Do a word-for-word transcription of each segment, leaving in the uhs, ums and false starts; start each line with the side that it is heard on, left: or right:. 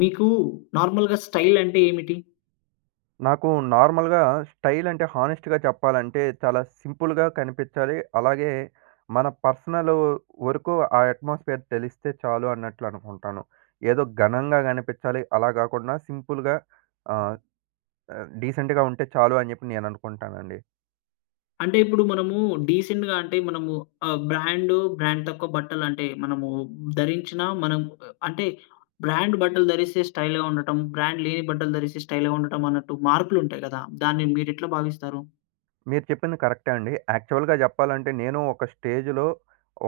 left: మీకు నార్మల్‌గా స్టైల్ అంటే ఏమిటి?
right: నాకు నార్మల్‌గా స్టైల్ అంటే హానెస్ట్‌గా చెప్పాలంటే చాలా సింపుల్‌గా కనిపిచ్చాలి. అలాగే మన పర్సనలూ వరకు ఆ అట్మాస్ఫియర్ తెలిస్తే చాలు అన్నట్లు అనుకుంటాను. ఏదో ఘనంగా కనిపిచ్చాలి, అలా గాకుండా సింపుల్‌గా ఆహ్, డీసెంట్‌గా ఉంటే చాలు అని చెప్పి నేను అనుకుంటానండి.
left: అంటే ఇప్పుడు మనము డీసెంట్‌గా అంటే మనము ఆహ్, బ్రాండు బ్రాండ్ తక్కువ బట్టలు అంటే మనము ధరించిన మనం ఆహ్, అంటే బ్రాండు బట్టలు ధరిస్తే స్టైల్‌గా ఉండటం, బ్రాండ్ లేని బట్టలు ధరిస్తే స్టైల్‌గా ఉండటం అన్నట్టు మార్పులు ఉంటాయి గదా! దాన్ని మీరు ఎట్లా భావిస్తారు?
right: మీరు చెప్పింది కరెక్టే అండి. యాక్చువల్‌గా చెప్పాలంటే నేను ఒక స్టేజ్‌లో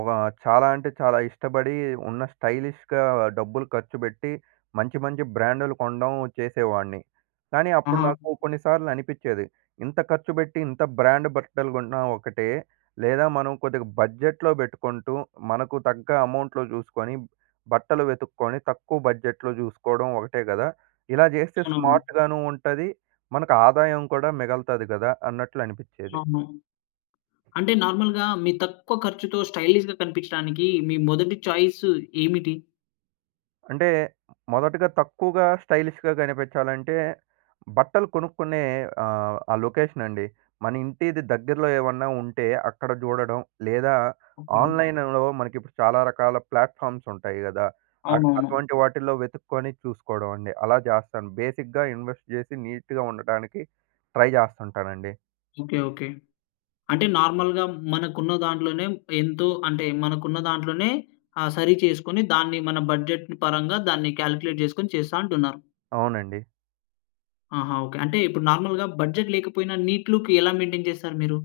right: ఒక చాలా అంటే చాలా ఇష్టపడి ఉన్న స్టైలిష్‌గా డబ్బులు ఖర్చుపెట్టి మంచి, మంచి బ్రాండ్‌లు కొనడం చేసేవాడిని. కానీ అప్పుడు
left: ఆహా!
right: నాకు కొన్నిసార్లు అనిపిచ్చేది. ఇంత ఖర్చు పెట్టి ఇంత బ్రాండ్ బట్టలు కొన్నా ఒకటే. లేదా మనం కొద్దిగా బడ్జెట్‌లో పెట్టుకుంటూ, మనకు తగ్గ అమౌంట్‌లో చూసుకొని బట్టలు వెతుక్కొని తక్కువ బడ్జెట్‌లో చూసుకోవడం ఒకటే గదా! ఇలా చేస్తే
left: అవునవును.
right: స్మార్ట్‌గాను ఉంటది. మనకు ఆదాయం కూడా మిగల్తది గదా! అన్నట్లు అనిపిచ్చేది.
left: అవును. అంటే నార్మల్‌గా మీ తక్కువ ఖర్చుతో స్టైలీష్‌గా కనిపించడానికి మీ మొదటి చాయిసు ఏమిటి?
right: అంటే మొదటగా తక్కువగా స్టైలిష్‌గా కనిపిచ్చాలంటే బట్టలు కొనుక్కునే ఆహ్, ఆ లొకేషన్ అండి. మన ఇంటిది దగ్గరలో ఏమన్నా ఉంటే అక్కడ చూడడం, లేదా
left: ఓకే.
right: ఆన్లైన్‌లో మనకి ఇప్పుడు చాలా రకాల ప్లాట్‌ఫామ్స్ ఉంటాయి గదా, అట్
left: అవునవును.
right: అటువంటి వాటిల్లో వెతుక్కొని చూసుకోవడం అండి అలా చేస్తాను. బేసిక్‌గా ఇన్వెస్ట్ చేసి నీట్‌గా ఉండటానికి ట్రై చేస్తుంటానండి.
left: ఓకే. ఓకే. అంటే నార్మల్‌గా మనకు ఉన్న దాంట్లోనే ఎంతో అంటే మనకున్న దాంట్లోనే ఆహ్, సరి చేసుకొని దాన్ని మన బడ్జెట్‌ని పరంగా దాన్ని కాలిక్యులేట్ చేసుకొని చేస్తా అంటున్నారు.
right: అవునండి.
left: ఆహా! ఓకే. అంటే ఇప్పుడు నార్మల్‌గా బడ్జెట్ లేకపోయినా నీట్ లుక్ ఎలా మెయింటేన్ చేస్తారు మీరు?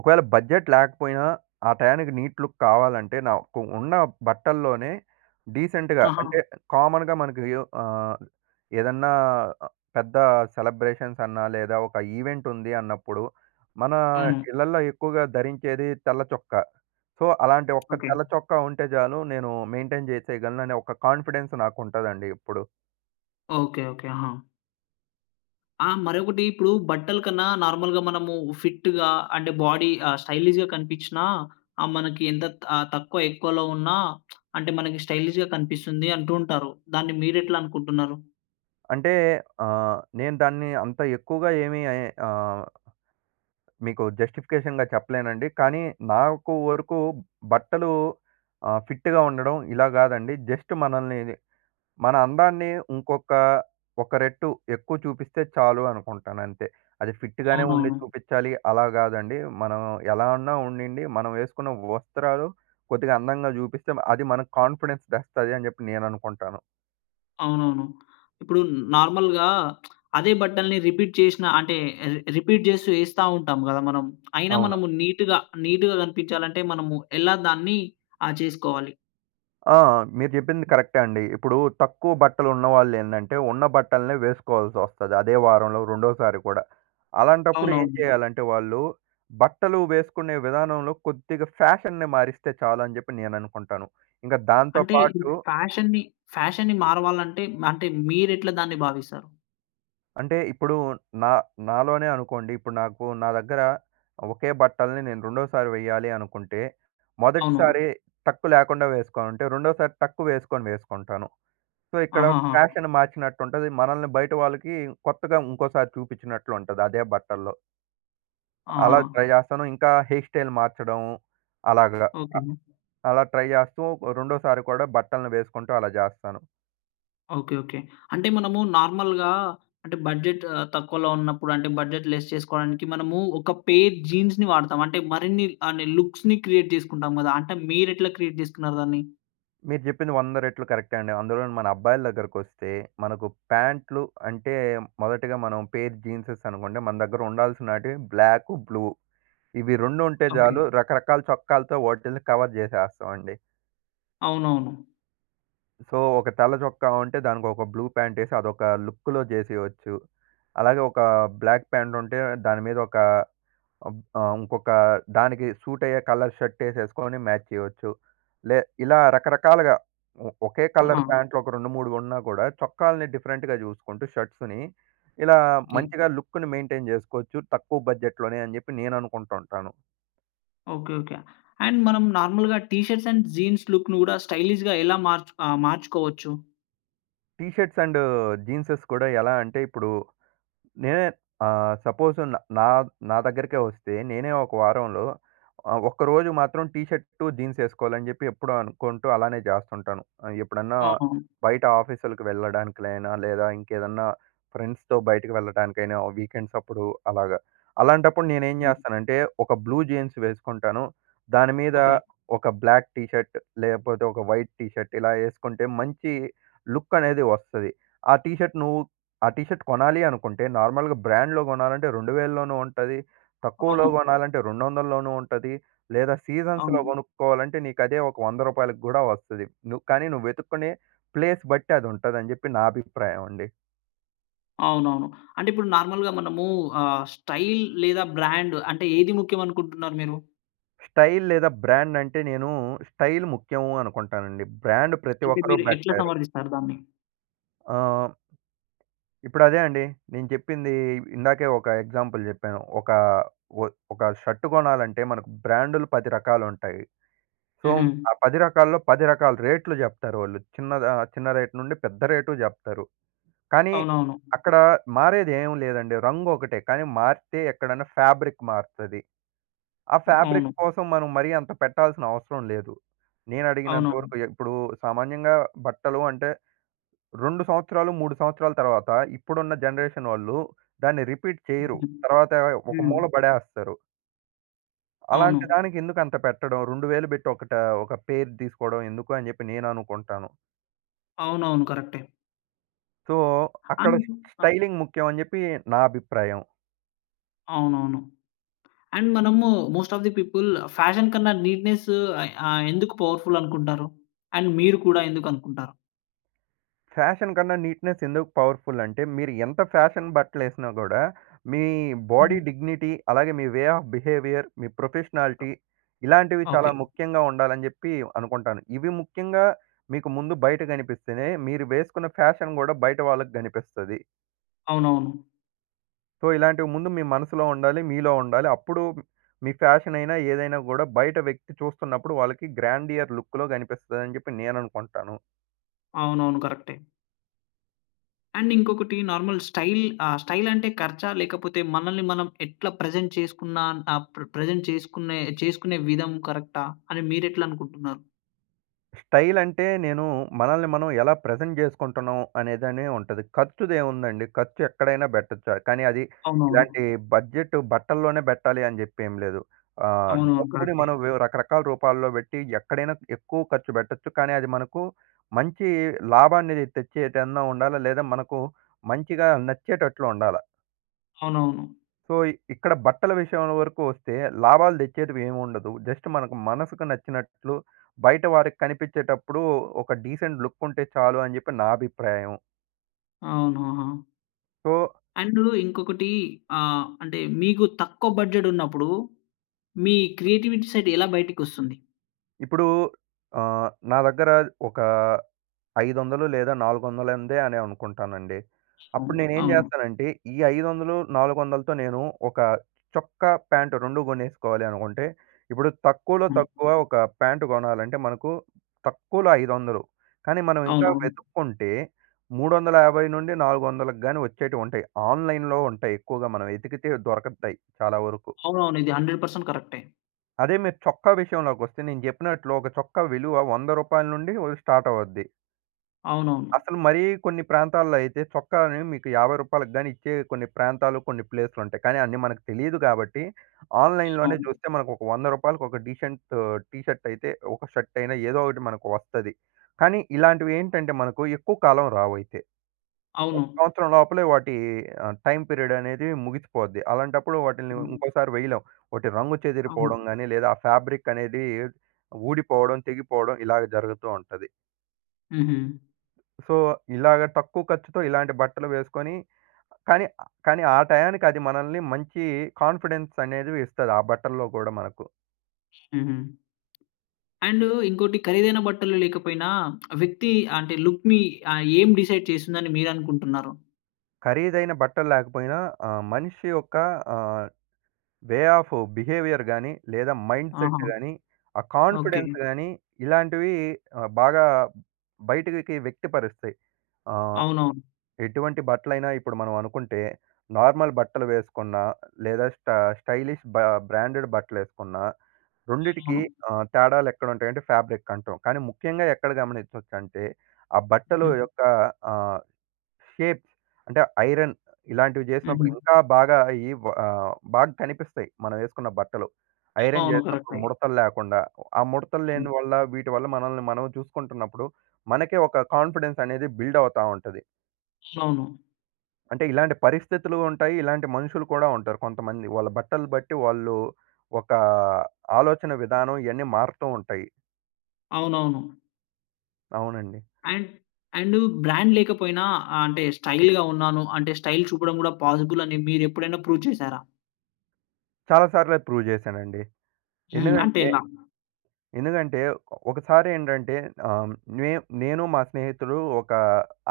right: ఒకవేళ బడ్జెట్ లేకపోయినా ఆ టయానికి నీట్ లుక్ కావాలంటే, నాకు ఉన్న బట్టల్లోనే డీసెంట్‌గా
left: ఆహా!
right: అంటే కామన్‌గా మనకు ఆహ్, ఏదన్నా పెద్ద సెలబ్రేషన్స్ అన్నా, లేదా ఒక ఈవెంట్ ఉంది అన్నప్పుడు, మన
left: అవును.
right: ఇళ్లల్లో ఎక్కువగా ధరించేది తెల్ల చొక్క. సో, అలాంటి ఒక
left: ఓకే.
right: తెల్ల చొక్క ఉంటే చాలు, నేను మెయింటైన్ చేసేయగలను, అనే ఒక కాన్ఫిడెన్స్ నాకు ఉంటుదండి ఎప్పుడు.
left: Okay okay. హా! ఆ! మరొకటి ఇప్పుడు బట్టల కన్నా నార్మల్‌గా మనము ఫిట్‌గా అంటే బాడీ ఆహ్, స్టైలిష్‌గా కనిపించినా ఆహ్, మనకి ఎంత తక్కువ ఎక్కువలో ఉన్న, అంటే మనకి స్టైలిష్‌గా కనిపిస్తుంది అంటూ ఉంటారు. దాన్ని మీరు ఎట్లా అనుకుంటున్నారు?
right: అంటే ఆహ్, నేను దాన్ని అంత ఎక్కువగా ఏమీ ఆహ్ మీకు జస్టిఫికేషన్‌గా చెప్పలేనండి. కానీ నాకు వరకు బట్టలు ఆహ్, ఫిట్‌గా ఉండడం ఇలా గాదండి. జస్ట్ మనల్ని మన అందాన్ని ఇంకొక ఒక రెట్టు ఎక్కువ చూపిస్తే చాలు అనుకుంటాను అంతే. అది ఫిట్‌గానే ఉండి
left: అవునవును.
right: చూపించాలి, అలా గాదండి. మనం ఎలా ఉన్నా ఉండనియండి, మనం వేసుకున్న వస్త్రాలు కొద్దిగా అందంగా జూపిస్తే అది మనకు కాన్ఫిడెన్స్ తెస్తది అని జెప్పి నేననుకుంటాను.
left: అవునవును. ఇప్పుడు నార్మల్‌గా అదే బట్టల్ని రిపీట్ చేసిన అంటే రిపీట్ చేస్తూ వేస్తా ఉంటాం కదా మనం. అయినా
right: అవును.
left: మనం నీట్‌గా, నీట్‌గా కనిపించాలి అంటే మనము ఎలా దాన్ని ఆ చేసుకోవాలి?
right: ఆ! మీరు జెప్పింది కరెక్టే అండి. ఇప్పుడు తక్కువ బట్టలున్న వాళ్ళు ఏందంటే ఉన్న బట్టలనే వేసుకోవాల్సి ఒస్తది అదే వారంలో రెండోసారి కూడా. అలాంటప్పుడు ఏం
left: అవునవును.
right: చేయాలంటే వాళ్ళు, బట్టలు వేసుకునే విధానంలో కొద్దిగా ఫ్యాషన్‌ని మారిస్తే చాలు అని జెప్పి నేననుకుంటాను. ఇంక దాంతో
left: అంటే,
right: పాటు
left: ఇపుడు ఫ్యాషన్ని, ఫ్యాషన్ని మారవాలంటే అంటే మీరెట్లా దాన్ని భావిస్తారు?
right: అంటే ఇప్పుడు నా నాలోనే అనుకోండి. ఇప్పుడు నాకు నా దగ్గర ఒకే బట్టల్ని నేను రెండోసారి వేయ్యాలి అనుకుంటే
left: అవును.
right: మొదటిసారి టక్కు లేకుండా వేసుకొనుంటే, రెండోసారి టక్కు వేసుకొని వేసుకుంటాను. సో ఇక్కడ
left: ఆహాహా!
right: ఫ్యాషన్ మార్చినట్టు ఉంటది. మనల్ని బయట వాళ్ళకి కొత్తగా ఇంకోసారి చూపించినట్లు ఉంటది అదే బట్టల్లో.
left: ఆహా!
right: అలా ట్రై చేస్తాను. ఇంకా హెయిర్ స్టైల్ మార్చడం అలాగ అ
left: ఓకె.
right: అలా ట్రై చేస్తూ రెండోసారి కూడా బట్టల్ని వేసుకుంటూ అలా చేస్తాను.
left: ఓకె. ఓకె. అంటే మనము నార్మల్‌గా అంటే బడ్జెట్ తక్కువలో ఉన్నప్పుడు అంటే బడ్జెట్ లెస్ చేసుకోవడానికి మనము ఒక పేర్ జీన్స్‌ని వాడతాం. అంటే మరిన్ని అహ్, లుక్స్‌ని క్రియేట్ చేసుకుంటాం కదా! అంటే మీరెట్లా క్రియేట్ చేసుకున్నారు దాన్ని?
right: మీరు చెప్పింది వంద రెట్లు కరెక్టే అండి. అందులోను మన అబ్బాయిల దగ్గరకొస్తే మనకు పాంట్లు అంటే మొదటిగా మనం పేర్ జీన్సేస్ అనుకోండి మన దగ్గర ఉండాల్సినటివి బ్లాకు బ్లూ. ఇవి రెండు ఉంటే
left: ఓకె.
right: చాలు రకరకాల చొక్కాలతో వాటిని కవర్ చేసేస్తామండి.
left: అవునవును.
right: సో ఒక తెల్ల చొక్క ఉంటే దానికి ఒక బ్లూ ప్యాంట్ ఏసి అదొక లుక్కులో చేసేయొచ్చు. అలాగే ఒక బ్లాక్ ప్యాంట్ ఉంటే దాని మీద ఒక ఆహ్, ఇంకొక దానికి సూట్ అయ్యే కలర్ షర్ట్ ఏసేసుకొని మ్యాచ్ చేయచ్చు. లే ఇలా రకరకాలుగా ఓ ఒకే కలర్
left: ఆహా!
right: ప్యాంట్‌లో ఒక రెండు మూడు కొన్నా గూడా చొక్కాల్ని డిఫరెంట్‌గ చూసుకుంటూ షర్ట్స్‌ని ఇలా
left: ఓకె.
right: మంచిగా లుక్కుని మెయింటైన్ చేసుకోవచ్చు. తక్కువ బడ్జెట్‌లోనే అని చెప్పి నేను అనుకుంటా ఉంటాను.
left: ఓకె. ఓకె. అండ్ మనం నార్మల్‌‌‌గా టిషర్ట్స్ అండ్ జీన్స్ లుక్‌ని కూడా స్టైలిష్‌గా ఎలా మార్చ్ ఆహ్ మార్చుకోవచ్చు?
right: టీ షర్ట్స్ అండ్ జీన్సెస్ కూడా ఎలా అంటే ఇప్పుడు, నేనే ఆహ్, సపోజ్ నా నా దగ్గరికే వస్తే నేనే ఒక వారంలో ఆహ్, ఒక్కరోజు మాత్రం టీ షర్ట్ జీన్స్ ఏసుకోవాలని చెప్పి ఎప్పుడో అనుకుంటూ అలానే జేస్తుంటాను. ఎప్పుడన్నా
left: అవును.
right: బయట ఆఫీసులకి వెళ్ళడానికైనా, లేదా ఇంకేదన్నా ఫ్రెండ్స్‌తో బయటికి వెళ్ళటానికైనా వీకెండ్స్ అప్పుడు అలాగా. అలాంటప్పుడు నేను ఏం జేస్తానంటే ఒక బ్లూ జీన్స్ వేసుకుంటాను. దాని మీద
left: ఓకె.
right: ఒక బ్లాక్ టీ షర్ట్ లేపోతే ఒక వైట్ టీ షర్ట్ ఇలా ఏసుకుంటే మంచి లుక్ అనేది వస్తది. ఆ టీ షర్ట్ నువ్వు ఆ టీ షర్ట్ కొనాలి అనుకుంటే నార్మల్‌గా బ్రాండ్‌లో కొనాలంటే రెండు వేల్లోనూ ఉంటది. తక్కువలో
left: అవును.
right: కొనాలంటే రెండు వందల్లోనూ ఉంటది. లేదా సీజన్స్‌లో
left: అవును.
right: కొనుక్కోవాలంటే నీకదే ఒక వంద రూపాయలకు గూడా వస్తది. ను కానీ నువ్వు వెతుక్కునే ప్లేస్ బట్టి అది ఉంటదని చెప్పి నా అభిప్రాయం అండి.
left: అవునవును. అంటే ఇప్పుడు నార్మల్‌గా మనము ఆహ్, స్టైల్ లేదా బ్రాండ్ అంటే ఏది ముఖ్యం అనుకుంటున్నారు మీరు?
right: స్టైల్ లేదా బ్రాండ్, అంటే నేను స్టైల్ ముఖ్యము అనుకుంటానండి. బ్రాండ్ ప్రతి
left: అంటే
right: ఒక్కరు
left: మీరు ఎట్లా
right: పెట్టలేరు.
left: సమర్ధిస్తారు దాన్ని?
right: ఆమ్ ఇప్పుడదే అండి. నేను చెప్పింది ఇందాకే ఒక ఎగ్జాంపుల్ జెప్పాను. ఒక, ఒ ఒక షర్ట్ కొనాలంటే మనకు బ్రాండులు పది రకాలుంటాయి. సో,
left: హుహు.
right: ఆ పది రకాల్లో పది రకాల రేట్లు జెప్తారు వాళ్ళు. చిన్నదా చిన్న రేట్ నుండి పెద్ద రేటు జెప్తారు. కానీ,
left: అవునవును.
right: అక్కడ మారేది ఏమి లేదండి. రంగు ఒకటే. కానీ మారితే ఎక్కడైనా ఫ్యాబ్రిక్ మారతది. ఆ
left: అవును.
right: ఫాబ్రిక్ కోసం మనం మరీ అంత పెట్టాల్సిన అవసరం లేదు. నేనడిగినంత
left: అవునవును.
right: వరకు ఇప్పుడు సామాన్యంగా బట్టలు అంటే రెండు సంవత్సరాలు, మూడు సంవత్సరాల తర్వాత ఇప్పుడున్న జనరేషన్ వాళ్ళు దాన్ని రిపీట్ చేయరు. తర్వాత ఒక
left: హ్మ్.
right: మూల పడేస్తారు. అలాంటి
left: అవును.
right: దానికి ఎందుకు అంత పెట్టడం? రెండు వేలు పెట్టి ఒకటా, ఒక పెయిర్ తీసుకోవడం ఎందుకు అని జెప్పి నేననుకుంటాను.
left: అవునవును. కరెక్టే.
right: సో,
left: అం
right: అక్కడ స్
left: అ!
right: స్టైలింగ్ ముఖ్యం అని జెప్పి నా అభిప్రాయం.
left: అవునవును. అండ్ మనము most of the people fashion కన్నా నీట్‌నెస్ ఆహ్, ఎందుకు పవర్‌ఫుల్ అనుకుంటారు? అండ్ మీరు కూడా ఎందుకనుకుంటారు?
right: ఫ్యాషన్ కన్నా, నీట్‌నెస్ ఎందుకు పవర్‌‌ఫుల్ అంటే, మీరు ఎంత ఫ్యాషన్ బట్టలు వేసినా కూడా, మీ బాడీ
left: హుహు.
right: డిగ్నిటీ, అలాగే మీ వే ఆఫ్ బిహేవియర్, మీ
left: అ!
right: ప్రొఫెషనాలిటీ ఇలాంటివి చాలా
left: ఓకె.
right: ముఖ్యంగా ఉండాలని చెప్పి అనుకుంటాను. ఇవి ముఖ్యంగా మీకు ముందు బయట కనిపిస్తేనే, మీరు వేసుకున్న ఫ్యాషన్ కూడా బయట వాళ్ళకి కనిపిస్తది.
left: అవునవును.
right: సో, ఇలాంటివి ముందు మీ మనసులో ఉండాలి. మీలో ఉండాలి. అప్పుడు, మీ ఫ్యాషన్ అయినా, ఏదైనా కూడా బయట వ్యక్తి చూస్తున్నప్పుడు, వాళ్ళకి గ్రాండియర్ లుక్‌లో, కనిపిస్తదని చెప్పి నేను అనుకుంటాను.
left: అవునవును. కరెక్టే. అండ్, ఇంకొకటి నార్మల్ స్టైల్ ఆహ్, స్టైల్ అంటే ఖర్చా? లేకపోతే, మనల్ని మనం ఎట్లా ప్రెజెంట్ చేసుకున్న ఆహ్, ప్ర ప్రెజెంట్ చేసుకునే చేసుకునే విధం కరెక్టా? అని మీరు ఎట్లా అనుకుంటున్నారు?
right: స్టైల్ అంటే, నేను మనల్ని మనం ఎలా ప్రెజెంట్ చేసుకుంటున్నాం, అనేదనే ఉంటది. ఖర్చుది ఏముందండి, ఖర్చు ఎక్కడైనా పెట్టొచ్చు. కానీ, అది
left: అవునవును.
right: ఇలాంటి బడ్జెట్ బట్టల్లోనే పెట్టాలి అని చెప్పి ఏమి లేదు. ఆహ్,
left: అవునవును.
right: డబ్బుని
left: కరెక్టే.
right: మనం వివ్ రకరకాల రూపాల్లో పెట్టి, ఎక్కడైనా ఎక్కువ ఖర్చు పెట్టొచ్చు. కానీ, అది మనకు మంచి లాభాన్ని తెచ్చేదన్నా ఉండాలా. లేదా మనకు మంచిగా నచ్చేటట్లు ఉండాలా.
left: అవునవును.
right: సో, ఇక్ ఇక్కడ బట్టల విషయం వరకు వస్తే లాభాలు తెచ్చేటివి ఏమి ఉండదు. జస్ట్ మనకు మనసుకు నచ్చినట్లు బయట వారికి కనిపించేటప్పుడు ఒక డీసెంట్ లుక్ ఉంటే చాలు అని చెప్పి నా అభిప్రాయం.
left: అవునా!
right: సో
left: అండు ఇంకొకటి ఆహ్, అంటే మీకు తక్కువ బడ్జెట్ ఉన్నప్పుడు మీ క్రియేటివిటీ సెట్ ఎలా బయటికొస్తుంది?
right: ఇప్పుడు ఆహ్, నా దగ్గర ఒక ఐదొందలు లేదా నాలుగొందలందే అని అనుకుంటానండి.
left: ఆ!
right: అప్పుడు నేను ఏం
left: అవును.
right: చేస్తానంటే ఈ ఐదొందలు, నాలుగొందలతో నేను ఒక చొక్కా, ప్యాంట్ రెండు కొనేసుకోవాలి అనుకుంటే, ఇప్పుడు తక్కువలో
left: హ్మ్.
right: తక్కువ ఒక ప్యాంట్ కొనాలంటే మనకు తక్కువలో ఐదొందలు. కానీ మనం ఇంకా
left: అవునవును.
right: వెతుక్కుంటే మూడు వందల యాభై నుండి నాలుగు వందలకి గాని వచ్చేటివి ఉంటాయి. ఆన్‌లైన్‌లో ఉంటాయి. ఎక్కువగా మనం వెతికితే దొరకతాయి చాలా వరకు.
left: అవునవును. ఇది హండ్రెడ్ పర్సెంట్ కరెక్టే.
right: అదే మీరు చొక్కా విషయంలోకి వస్తే నేను చెప్పినట్లు ఒక చొక్కా విలువ వంద రూపాయల నుండి వ స్టార్ట్ అవద్ది.
left: అవునవును.
right: అసలు మరీ కొన్ని ప్రాంతాల్లో అయితే చొక్కాని మీకు యాభై రూపాయలకు గాని ఇచ్చే కొన్ని ప్రాంతాలు కొన్ని ప్లేస్‌లుంటాయి. కానీ అన్ని మనకు తెలీదు కాబట్టి ఆన్‌లైన్‌ లోనే చూస్తే మనకు ఒక వంద రూపాయలకి ఒక డీసెంట్ టీషర్ట్ అయితే ఒక షర్ట్ అయినా ఏదో ఒకటి మనకు వస్తది. కానీ ఇలాంటివి ఏంటంటే మనకు ఎక్కువ కాలం రావయితే. ఒక
left: అవును.
right: సంవత్సరం లోపలే వాటి ఆహ్, టైమ్ పీరియడ్ అనేది ముగిసిపోద్ది. అలాంటప్పుడు వాటిని ఇంకోసారి వెయ్యలేం. వాటి రంగు
left: అవును.
right: చెదిరిపోవడం గాని లేదా, ఆ ఫాబ్రిక్ అనేది ఊడిపోవడం, తెగిపోవడం ఇలాగ జరుగుతూ ఉంటది.
left: హుహు.
right: సో, ఇలాగ తక్కువ ఖర్చుతో ఇలాంటి బట్టలు వేసుకొని కానీ, కానీ ఆ టయానికి అది మనల్ని మంచి కాన్‌ఫిడెన్స్ అనేది ఇస్తది. ఆ బట్టల్లో గూడా మనకు.
left: హుహు. అండూ ఇంకోటి ఖరీదైన బట్టలు లేకపోయినా వ్యక్తి అంటే లుక్‌ని ఆ! ఏం డిసైడ్ చేస్తుందని మీరనుకుంటున్నారు?
right: ఖరీదైన బట్టలు లేకపోయినా ఆ మనిషి యొక్క ఆహ్, వే ఆఫ్ బిహేవియర్ గాని, లేదా
left: ఆహా!
right: మైండ్‌సెట్ గాని, ఆ
left: ఓకే.
right: కాన్‌ఫిడెన్స్ గాని, ఇలాంటివి ఆహ్, బాగా బయటకి వ్యక్తిపరుస్తాయి. ఆహ్,
left: అవునవును.
right: ఎటువంటి బట్టలైనా ఇప్పుడు మనం అనుకుంటే నార్మల్ బట్టలు వేసుకున్న, లేదా స్ట స్టైలిష్ బా బ్రాండెడ్ బట్టలెసుకున్న రెండిటికి
left: అవునవును.
right: ఆహ్, తేడాలెక్కడుంటాయంటే ఫాబ్రిక్ అంటం. కానీ ముఖ్యంగా ఎక్కడ గమనించొచ్చు అంటే, ఆ బట్టలు యొక్క ఆహ్, షేప్స్. అంటే ఐరన్ ఇలాంటివి చేసినప్పుడు
left: హుహు.
right: ఇంకా బాగా ఈ ఆహ్, బాగా కనిపిస్తాయి. మనం ఎసుకున్న బట్టలు. ఐరన్
left: అవును
right: చేసినప్పుడు
left: కరెక్టే.
right: ముడతలు లేకుండా ఆ ముడతలు
left: హ్మ్.
right: లేని వల్ల, వీటివల్ల మనల్ని మనం చూసుకుంటున్నప్పుడు మనకే ఒక కాన్ఫిడెన్స్ అనేది బిల్డ్ అవుతా ఉంటది.
left: అవును.
right: అంటే, ఇలాంటి పరిస్థితులు ఉంటాయి, ఇలాంటి మనుషులు కూడా ఉంటారు కొంతమంది. వాళ్ళ బట్టలు బట్టి వాళ్ళు, ఒక, ఆలోచన విధానం ఇయన్నీ మారటం ఉంటాయి.
left: అవునవును.
right: అవునండి.
left: అండ్ అండు బ్రాండ్ లేకపోయినా, ఆహ్, అంటే స్టైల్‌గా ఉన్నాను, అంటే స్టైల్ చూపడం కూడా, పాజిబుల్ అని మీరు ఎప్పుడైనా ప్రూవ్ చేసారా?
right: చాలా సార్లే ప్రూవ్ చేశానండి.
left: హ్మ్. అంటే
right: ఎందుగంటే,
left: ఎలా?
right: ఎందుగంటే ఓ ఒకసారి ఏంటంటే, ఆహ్, మే నేను మా స్నేహితుడు ఒక,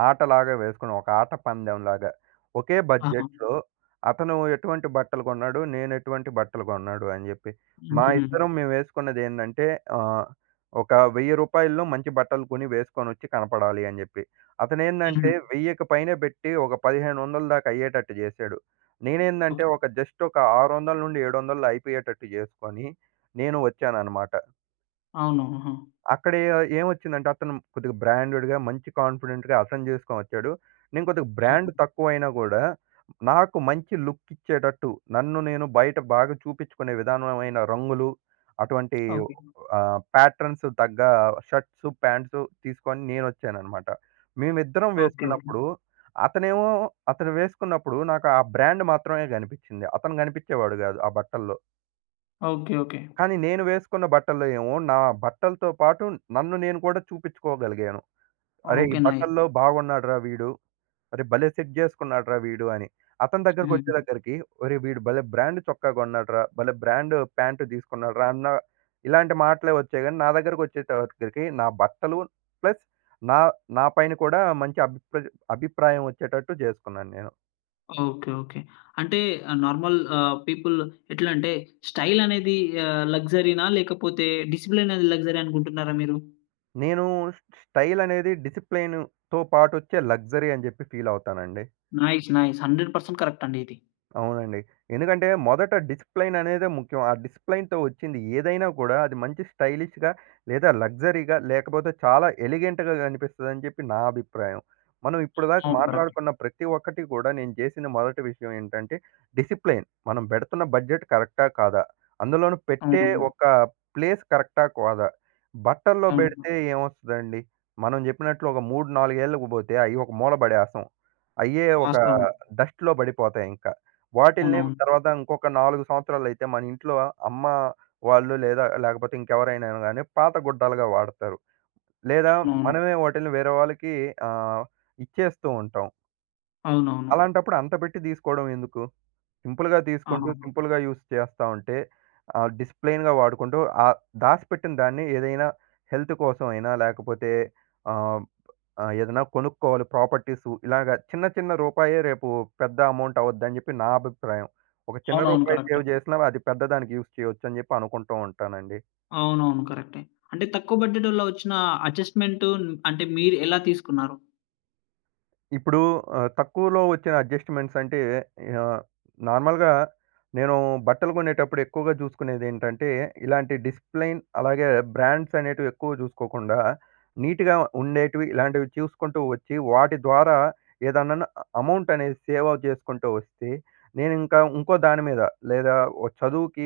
right: ఆటలాగా వేసుకున్నాం. ఒక ఆట పందెంలాగా. ఒకే
left: ఆహా!
right: బడ్జెట్‌‌లో, అతను ఎటువంటి బట్టలు కొన్నాడు, నేను ఎటువంటి బట్టలు కొన్నాడు అని చెప్పి. మా
left: హుహు.
right: ఇద్దరం మేము ఎసుకున్నది ఏందంటే, ఆహ్, ఒక వెయ్యి రూపాయల్లో మంచి బట్టలు కొని, వేసుకొని వచ్చి, కనపడాలి అని జెప్పి. అతను
left: హ్మ్.
right: ఏందంటే, వెయ్యికి పైనే పెట్టి ఒక, పదిహేను వందల దాకా అయ్యేటట్టు జేశాడు. నేనేందంటే ఒక, జస్ట్ ఒక ఆరువందల నుండి ఏడు వందల్లో అయిపోయేటట్టు జేసుకొని నేను వచ్చాననమాట.
left: అవును. ఆహా!
right: అక్కడ ఏ ఏమొచ్చిందంటే అతను కొద్దిగా బ్రాండెడ్‌గా, మంచి కాన్ఫిడెంట్‌గా, అతను జేసుకొనొచ్చాడు. నేను కొద్దిగా
left: ఆ!
right: బ్రాండ్ తక్కువైనా గూడా, నాకు మంచి లుక్ ఇచ్చేటట్టు, నన్ను నేను బయట బాగా చూపించుకునే విధానమైన రంగులు, అటువంటి
left: ఓకే.
right: ఆహ్, ప్యాట్రన్స్ తగ్గ షర్ట్సు ప్యాంట్సు తీసుకొని నేను వచ్చాననమాట. మేమిద్దరం
left: ఓకే. ఓకే.
right: వేసుకున్నప్పుడు, అతనేమో అతను వేసుకున్నప్పుడు, నాకు ఆ బ్రాండ్ మాత్రమే గనిపిచ్చింది, అతను గనిపిచ్చేవాడు గాదు ఆ బట్టల్లో.
left: Okay, okay.
right: కానీ నేను వేసుకున్న బట్టల్లో ఏమో, నా బట్టలతో పాటు నన్ను నేను కూడా చూపించుకోగలిగాను. "అరే! ఈ
left: ఓకె నైస్.
right: బట్టల్లో బాగున్నాడురా వీడు, అరే భలే సెట్ చేసుకున్నాడురా వీడు" అని. అతని దగ్గరకి
left: హ్మ్.
right: వచ్చే దగ్గరికి "ఒరేయ్ వీడు భలే బ్రాండ్ చొక్కా కొన్నాడురా, భలే బ్రాండ్ ప్యాంట్ తీసుకున్నాడురా!" అన్న ఇలాంటి మాటలే వచ్చాయి. కాని నా దగ్గరకి వచ్చేసరికి నా బట్టలు ప్లస్ నా నా పైన కూడా మంచి అభి అభిప్రాయం వచ్చేటట్టు చేసుకున్నాను నేను.
left: ఓకె. ఓకె. అంటే నార్మల్ ఆహ్, పీపుల్ ఎట్లా అంటే? స్టైలనేది ఆహ్, లక్సరీనా లేకపోతే డిసిప్లినరీ లగ్జరీ అనుకుంటున్నారా మీరు?
right: నేను ష్ స్టైలనేది, డిసిప్లిన్‌తొ పాటొచ్చే లగ్జరీ అని చెప్పి ఫీల్ అవుతానండి.
left: Nice nice hundred percent correct అండి ఇది.
right: అవునండి. ఎందుకంటే మొదట డిసిప్లైన్ అనేదే ముఖ్యం. ఆ డిసిప్లిన్‌తొ వచ్చింది ఏదైనా కూడా అది మంచి స్టైలిష్‌గా లేదా లగ్జరీగా లేకపోతే చాలా ఎలిగెంట్‌గ కనిపిస్తదని చెప్పి నా అభిప్రాయం. మనం ఇప్పటిదాకా
left: అవును కరెక్టే.
right: మాట్లాడుకున్న ప్రతి ఒక్కటి కూడా నేను చేసిన మొదటి విషయం ఏంటంటే, డిసిప్లైన్, మనం పెడుతున్న బడ్జెట్ కరెక్టా? కాదా? అందులోను పెట్టే
left: అవునవును.
right: ఒక ప్లేస్ కరెక్టా? కాదా? బట్టల్లో
left: అవును.
right: పెడితే ఏమొస్తదండి? మనం చెప్పినట్లు ఒక మూడు నాలుగేళ్ళకి పోతే అవి ఒక మూల పడేస్తాం. అయ్యే ఒక
left: వాస్తవం.
right: డస్ట్‌లొ పడిపోతాయి. ఇంకా. వాటిల్ని
left: అవునవును ఫోర్.
right: తర్వాత ఇంకొక నాలుగు సంవత్సరాలు అయితే మనింట్లో అమ్మ వాళ్ళు లేదా లేకపోతే ఇంకెవరైనా గాని పాత గుడ్డలుగా వాడుతారు. లేదా
left: అవునవును.
right: మనమే వాటిల్ని వేరే వాళ్ళకి ఆహ్, ఇచ్చేస్తూ ఉంటాం.
left: అవునవును.
right: అలాంటప్పుడు అంత పెట్టి తీసుకోవడం ఎందుకు? సింపుల్‌గా తీసుకుంటూ
left: ఆహాహా!
right: సింపుల్‌గా యూజ్ చేస్తా ఉంటే ఆహ్, డిసిప్లేన్‌గా వాడుకుంటూ ఆహ్, దాసిపెట్టిన దాన్ని ఏదైనా హెల్త్ కోసం అయినా లేకపోతే ఆహ్, ఆహ్, ఏదైనా కొనుక్కోవాలి ప్రాపర్టీసు. ఇలాగ చిన్న, చిన్న రూపాయే రేపు పెద్ద అమౌంట్ అవుద్దని చెప్పి నా అభిప్రాయం. ఒక చిన్న
left: అవునవును.
right: రూపాయి
left: కరెక్టే.
right: సేవ్ చేసినా అది పెద్ద దానికి యూజ్ చేయొచ్చు అని చెప్పి అనుకుంటూ ఉంటానండి.
left: అవునవును. కరెక్టే. అంటే తక్కువ బడ్జెట్‌లో వచ్చిన అడ్జస్ట్‌మెంటు అంటే మీరు ఎలా తీసుకున్నారు?
right: ఇప్పుడు ఆహ్, తక్కువలో వచ్చిన అడ్జస్ట్‌మెంట్స్ అంటే ఆహ్, నార్మల్‌గా నేనూ బట్టలు కొనేటప్పుడు ఎక్కువగా చూసుకునేది ఏంటంటే ఇలాంటి డిసిప్లేన్‌ అలాగే బ్రాండ్స్ అనేటివి ఎక్కువగా చూసుకోకుండా నీట్‌గా ఉండేటివి, ఇలాంటివి చూసుకుంటూ వచ్చి వాటి ద్వారా ఏదన్నన్న అమౌంట్ అనేది సేవ చేసుకుంటూ వస్తే నేను ఇంకా, ఇంకో దాని మీద లేదా ఓ చదువుకి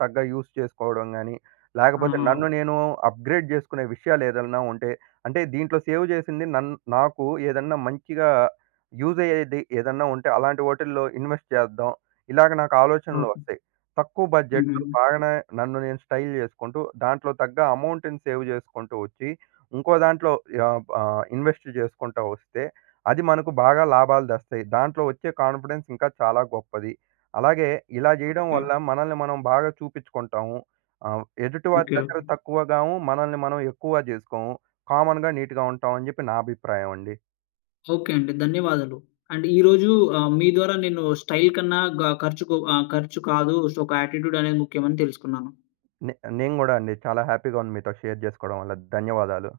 right: తగ్గ యూజ్ చేసుకోవడం గానీ లేకపోతే
left: ఆహా!
right: నన్ను నేను అప్‌గ్రేడ్ చేసుకునే విషయాలు ఏదన్నా ఉంటే అంటే దీంట్లో సేవ్ చేసింది నన్ను నాకు ఏదన్నా మంచిగా యూజ్ అయ్యేది ఏదన్నా ఉంటే అలాంటి వాటిల్లో ఇన్‌వెస్ట్ చేద్దాం. ఇలాగ నాకు ఆలోచనలు
left: ఓకె.
right: వస్తాయి. తక్కువ బడ్జెట్‌లో
left: హుహుహు.
right: బాగనే నన్ను నేను స్టైల్ చేసుకుంటూ దాంట్లో తగ్గ అమౌంట్‌ని సేవ్ చేసుకుంటూ వచ్చి ఇంకో దాంట్లో యాపా ఆహ్ ఇన్‌వెస్ట్ చేసుకుంటా వస్తే అది మనకు బాగా లాభాలు తెస్తయి. దాంట్లో వచ్చే కాన్‌ఫిడెన్స్ ఇంకా చాలా గొప్పది. అలాగే ఇలా చేయడం
left: ఓకె.
right: వల్ల మనల్ని మనం బాగా చూపిచ్చుకుంటాము. ఆహ్, ఎదుటి వారి
left: ఓకె.
right: దగ్గర
left: ఓకె.
right: తక్కువగామూ మనల్ని మనం ఎక్కువ చేసుకోము. కామన్‌గా నీట్‌గా ఉంటాం అని చెప్పి నా అభిప్రాయం అండి.
left: ఓకే అండి. ధన్యవాదాలు. అండ్ ఈరోజు ఆహ్, మీ ద్వారా నేను స్టైల్ కన్నా గ ఖర్చుకు ఆహ్, ఖర్చు కాదు సో, ఒక యాటిట్యూడ్ అనేది ముఖ్యం అని తెలుసుకున్నాను.
right: నే నేను గూడా అండి. చాలా హ్యాపీగా ఉంది మీతో షేర్ చేసుకోవడం వల్ల. ధన్యవాదాలు.